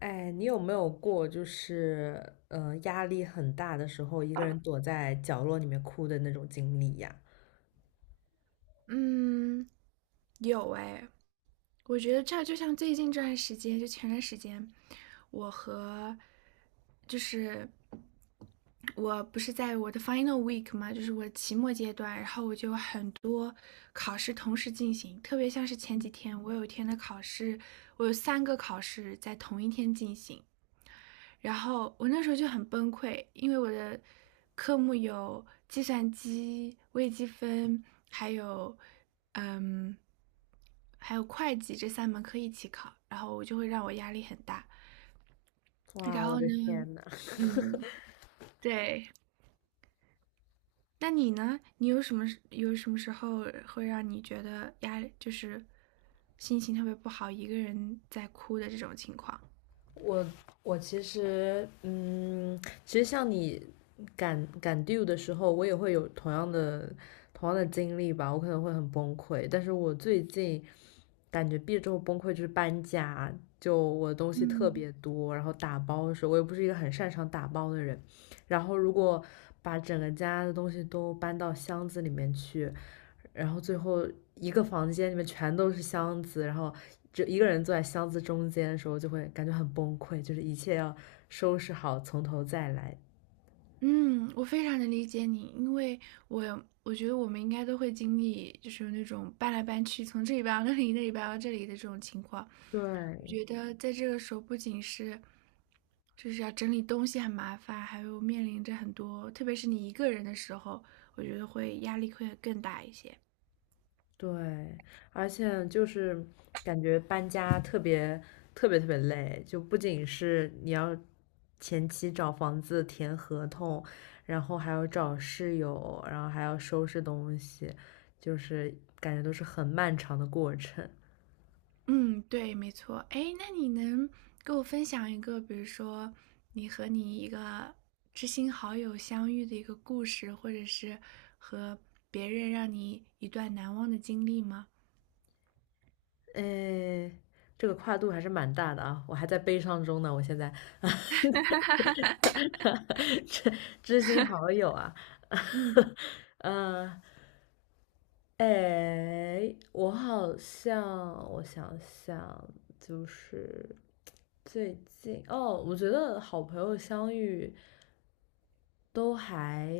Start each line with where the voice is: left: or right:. left: 哎，你有没有过就是压力很大的时候，一个人躲在角落里面哭的那种经历呀？
right: 嗯，有哎，我觉得这就像最近这段时间，就前段时间，我和就是我不是在我的 final week 嘛，就是我的期末阶段，然后我就有很多考试同时进行，特别像是前几天，我有一天的考试，我有三个考试在同一天进行，然后我那时候就很崩溃，因为我的科目有计算机、微积分，还有嗯，还有会计这三门课一起考，然后我就会让我压力很大。然
left: 哇，我
right: 后
left: 的
right: 呢，
left: 天呐！
right: 嗯，对。那你呢？你有什么时候会让你觉得压力就是心情特别不好，一个人在哭的这种情况？
left: 我我其实其实像你赶 due 的时候，我也会有同样的经历吧，我可能会很崩溃。但是我最近感觉毕业之后崩溃就是搬家，就我的东西特
right: 嗯
left: 别多，然后打包的时候我又不是一个很擅长打包的人，然后如果把整个家的东西都搬到箱子里面去，然后最后一个房间里面全都是箱子，然后就一个人坐在箱子中间的时候就会感觉很崩溃，就是一切要收拾好，从头再来。
right: 嗯，我非常的理解你，因为我觉得我们应该都会经历，就是有那种搬来搬去，从这里搬到那里，那里搬到这里的这种情况。我
left: 对
right: 觉得在这个时候，不仅是就是要整理东西很麻烦，还有面临着很多，特别是你一个人的时候，我觉得会压力会更大一些。
left: 对，而且就是感觉搬家特别特别特别累，就不仅是你要前期找房子、填合同，然后还要找室友，然后还要收拾东西，就是感觉都是很漫长的过程。
right: 嗯，对，没错。哎，那你能给我分享一个，比如说你和你一个知心好友相遇的一个故事，或者是和别人让你一段难忘的经历吗？
left: 诶，这个跨度还是蛮大的啊，我还在悲伤中呢。我现在，知知心好友啊，
right: 嗯
left: 嗯、哎，我好像，我想想，就是最近哦，我觉得好朋友相遇都还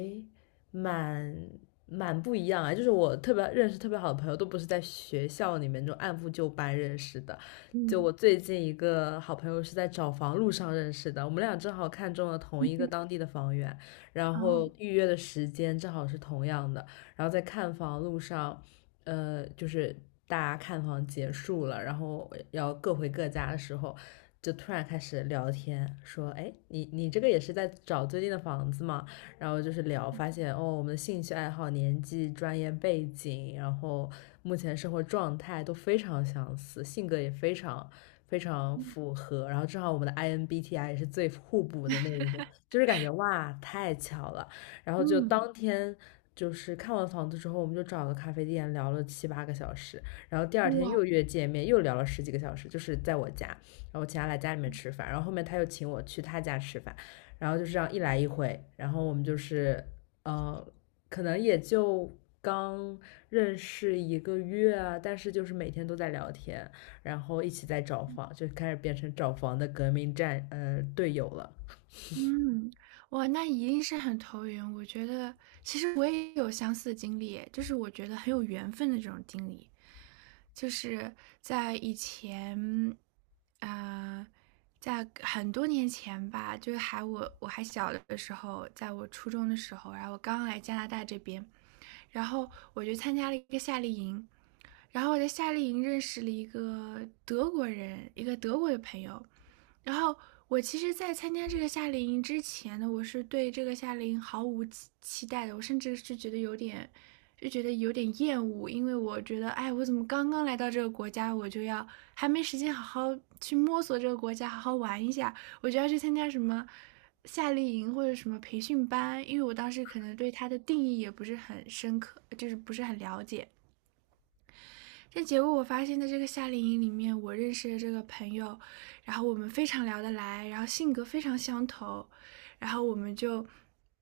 left: 蛮蛮不一样啊，就是我特别认识特别好的朋友，都不是在学校里面那种按部就班认识的。就我
right: 嗯，
left: 最近一个好朋友是在找房路上认识的，我们俩正好看中了同一个当地的房源，然
right: 好，
left: 后预约的时间正好是同样的，然后在看房路上。就是大家看房结束了，然后要各回各家的时候，就突然开始聊天，说，哎，你这个也是在找最近的房子吗？然后就是聊，发现哦，我们的兴趣爱好、年纪、专业背景，然后目前生活状态都非常相似，性格也非常。非常符合，然后正好我们的 INBTI 也是最互补的那一种，就是感觉哇，太巧了。然后就
right: 嗯，
left: 当天就是看完房子之后，我们就找个咖啡店聊了7、8个小时，然后第二天
right: 哇。
left: 又约见面，又聊了10几个小时，就是在我家，然后请他来家里面吃饭，然后后面他又请我去他家吃饭，然后就这样一来一回，然后我们就是呃，可能也就刚认识1个月啊，但是就是每天都在聊天，然后一起在找房，就开始变成找房的革命队友了。
right: 嗯，哇，那一定是很投缘。我觉得其实我也有相似的经历，就是我觉得很有缘分的这种经历，就是在以前，啊、在很多年前吧，就是我还小的时候，在我初中的时候，然后我刚来加拿大这边，然后我就参加了一个夏令营，然后我在夏令营认识了一个德国人，一个德国的朋友。然后我其实，在参加这个夏令营之前呢，我是对这个夏令营毫无期待的，我甚至是觉得有点，就觉得有点厌恶，因为我觉得，哎，我怎么刚刚来到这个国家，我就要还没时间好好去摸索这个国家，好好玩一下，我就要去参加什么夏令营或者什么培训班，因为我当时可能对它的定义也不是很深刻，就是不是很了解。这结果我发现在这个夏令营里面，我认识的这个朋友，然后我们非常聊得来，然后性格非常相投，然后我们就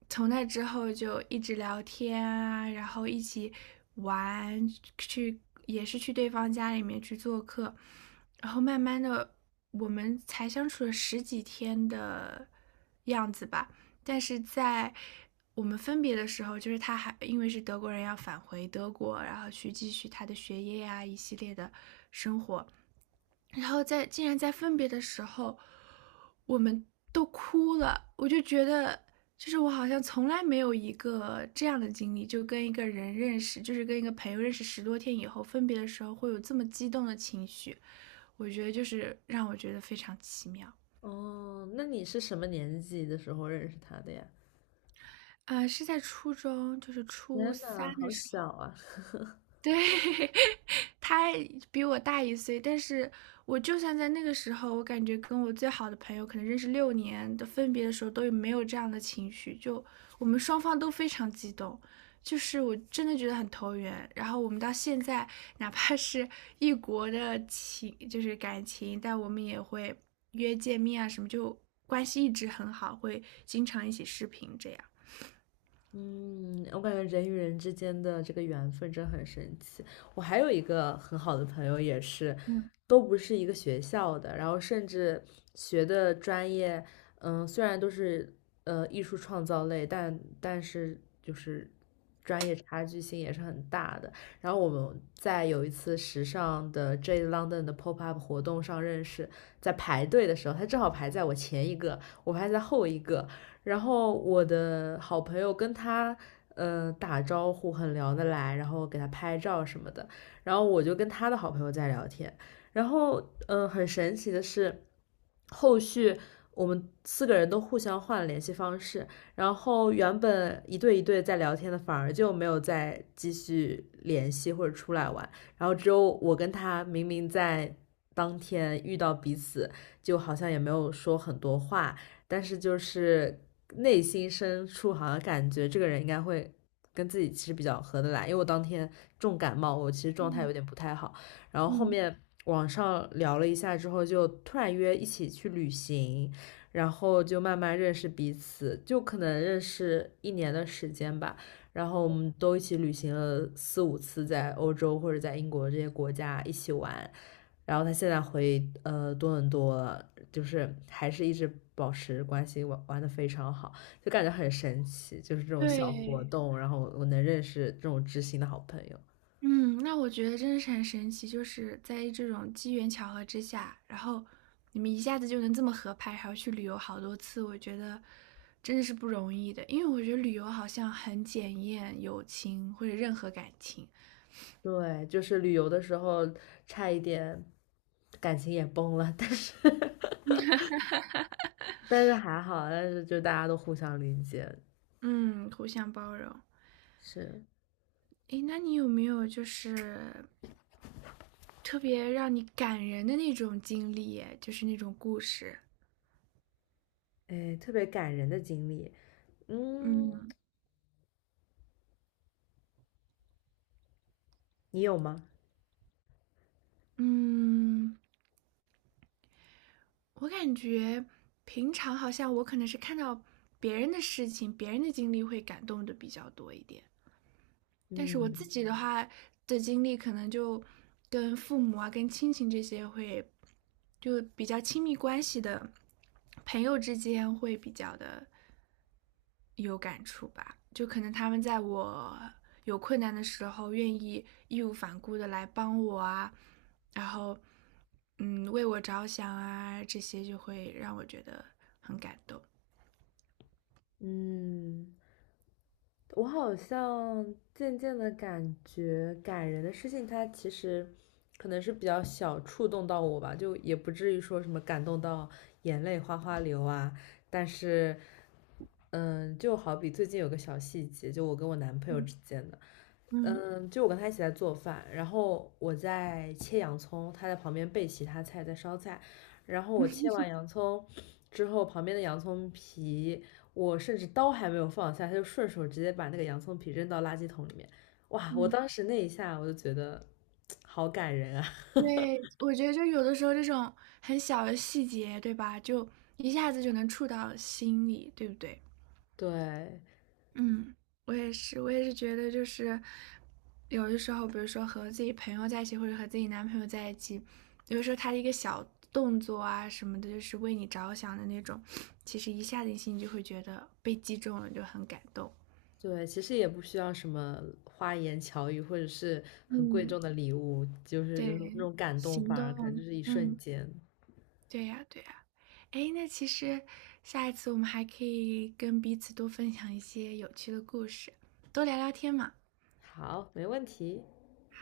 right: 从那之后就一直聊天啊，然后一起玩，去也是去对方家里面去做客，然后慢慢的我们才相处了十几天的样子吧，但是在我们分别的时候，就是他还因为是德国人要返回德国，然后去继续他的学业呀、一系列的生活。然后在竟然在分别的时候，我们都哭了，我就觉得。就是我好像从来没有一个这样的经历，就跟一个人认识，就是跟一个朋友认识十多天以后分别的时候，会有这么激动的情绪。我觉得就是让我觉得非常奇妙。
left: 哦，那你是什么年纪的时候认识他的呀？
right: 啊！是在初中，就是初
left: 天呐，
right: 三
left: 好
right: 的时候，
left: 小啊！
right: 对，他比我大一岁，但是我就算在那个时候，我感觉跟我最好的朋友，可能认识六年的分别的时候，都没有这样的情绪，就我们双方都非常激动，就是我真的觉得很投缘。然后我们到现在，哪怕是异国的情，就是感情，但我们也会约见面啊什么，就关系一直很好，会经常一起视频这样。
left: 嗯，我感觉人与人之间的这个缘分真很神奇。我还有一个很好的朋友，也是，
right: 嗯
left: 都不是一个学校的，然后甚至学的专业，嗯，虽然都是艺术创造类，但是就是专业差距性也是很大的。然后我们在有一次时尚的 J London 的 Pop Up 活动上认识，在排队的时候，他正好排在我前一个，我排在后一个，然后我的好朋友跟他打招呼很聊得来，然后给他拍照什么的，然后我就跟他的好朋友在聊天，然后很神奇的是，后续我们四个人都互相换了联系方式，然后原本一对一对在聊天的反而就没有再继续联系或者出来玩，然后只有我跟他明明在当天遇到彼此，就好像也没有说很多话，但是就是内心深处好像感觉这个人应该会跟自己其实比较合得来，因为我当天重感冒，我其实状态有
right: 嗯。
left: 点不太好，然后后
right: 嗯，
left: 面网上聊了一下之后，就突然约一起去旅行，然后就慢慢认识彼此，就可能认识1年的时间吧。然后我们都一起旅行了4、5次，在欧洲或者在英国这些国家一起玩，然后他现在回多伦多了，就是还是一直保持关系，玩玩的非常好，就感觉很神奇，就是这种小活
right: 对，
left: 动，然后我能认识这种知心的好朋友。
right: 嗯，那我觉得真的是很神奇，就是在这种机缘巧合之下，然后你们一下子就能这么合拍，还要去旅游好多次，我觉得真的是不容易的。因为我觉得旅游好像很检验友情或者任何感情，
left: 对，就是旅游的时候差一点感情也崩了，但是 但是还好，但是就大家都互相理解，
right: 嗯，互相包容。
left: 是，
right: 诶，那你有没有就是特别让你感人的那种经历耶就是那种故事？
left: 哎，特别感人的经历。嗯，
right: 嗯
left: 你有吗？
right: 嗯。我感觉平常好像我可能是看到别人的事情、别人的经历会感动的比较多一点。但是我自
left: 嗯
right: 己的话的经历，可能就跟父母啊、跟亲情这些会，就比较亲密关系的朋友之间会比较的有感触吧。就可能他们在我有困难的时候，愿意义无反顾的来帮我啊，然后为我着想啊，这些就会让我觉得很感动。
left: 嗯。我好像渐渐的感觉，感人的事情，它其实可能是比较小触动到我吧，就也不至于说什么感动到眼泪哗哗流啊。但是，嗯，就好比最近有个小细节，就我跟我男朋友
right: 嗯
left: 之间的，
right: 嗯
left: 嗯，就我跟他一起在做饭，然后我在切洋葱，他在旁边备其他菜，在烧菜。然后我切完洋葱之后，旁边的洋葱皮，我甚至刀还没有放下，他就顺手直接把那个洋葱皮扔到垃圾桶里面。哇，我
right: 嗯。
left: 当时那一下我就觉得 好感人啊！
right: 对，我觉得就有的时候这种很小的细节，对吧？就一下子就能触到心里，对不对？
left: 对
right: 嗯，我也是，我也是觉得就是有的时候，比如说和自己朋友在一起，或者和自己男朋友在一起，有的时候他的一个小动作啊什么的，就是为你着想的那种，其实一下子你心里就会觉得被击中了，就很感动。
left: 对，其实也不需要什么花言巧语，或者是很贵
right: 嗯，
left: 重的礼物，就是有那种
right: 对，
left: 感动，
right: 行
left: 反而可能就
right: 动，
left: 是一瞬
right: 嗯。
left: 间。
right: 对呀，对呀。哎，那其实下一次我们还可以跟彼此多分享一些有趣的故事，多聊聊天嘛。
left: 好，没问题。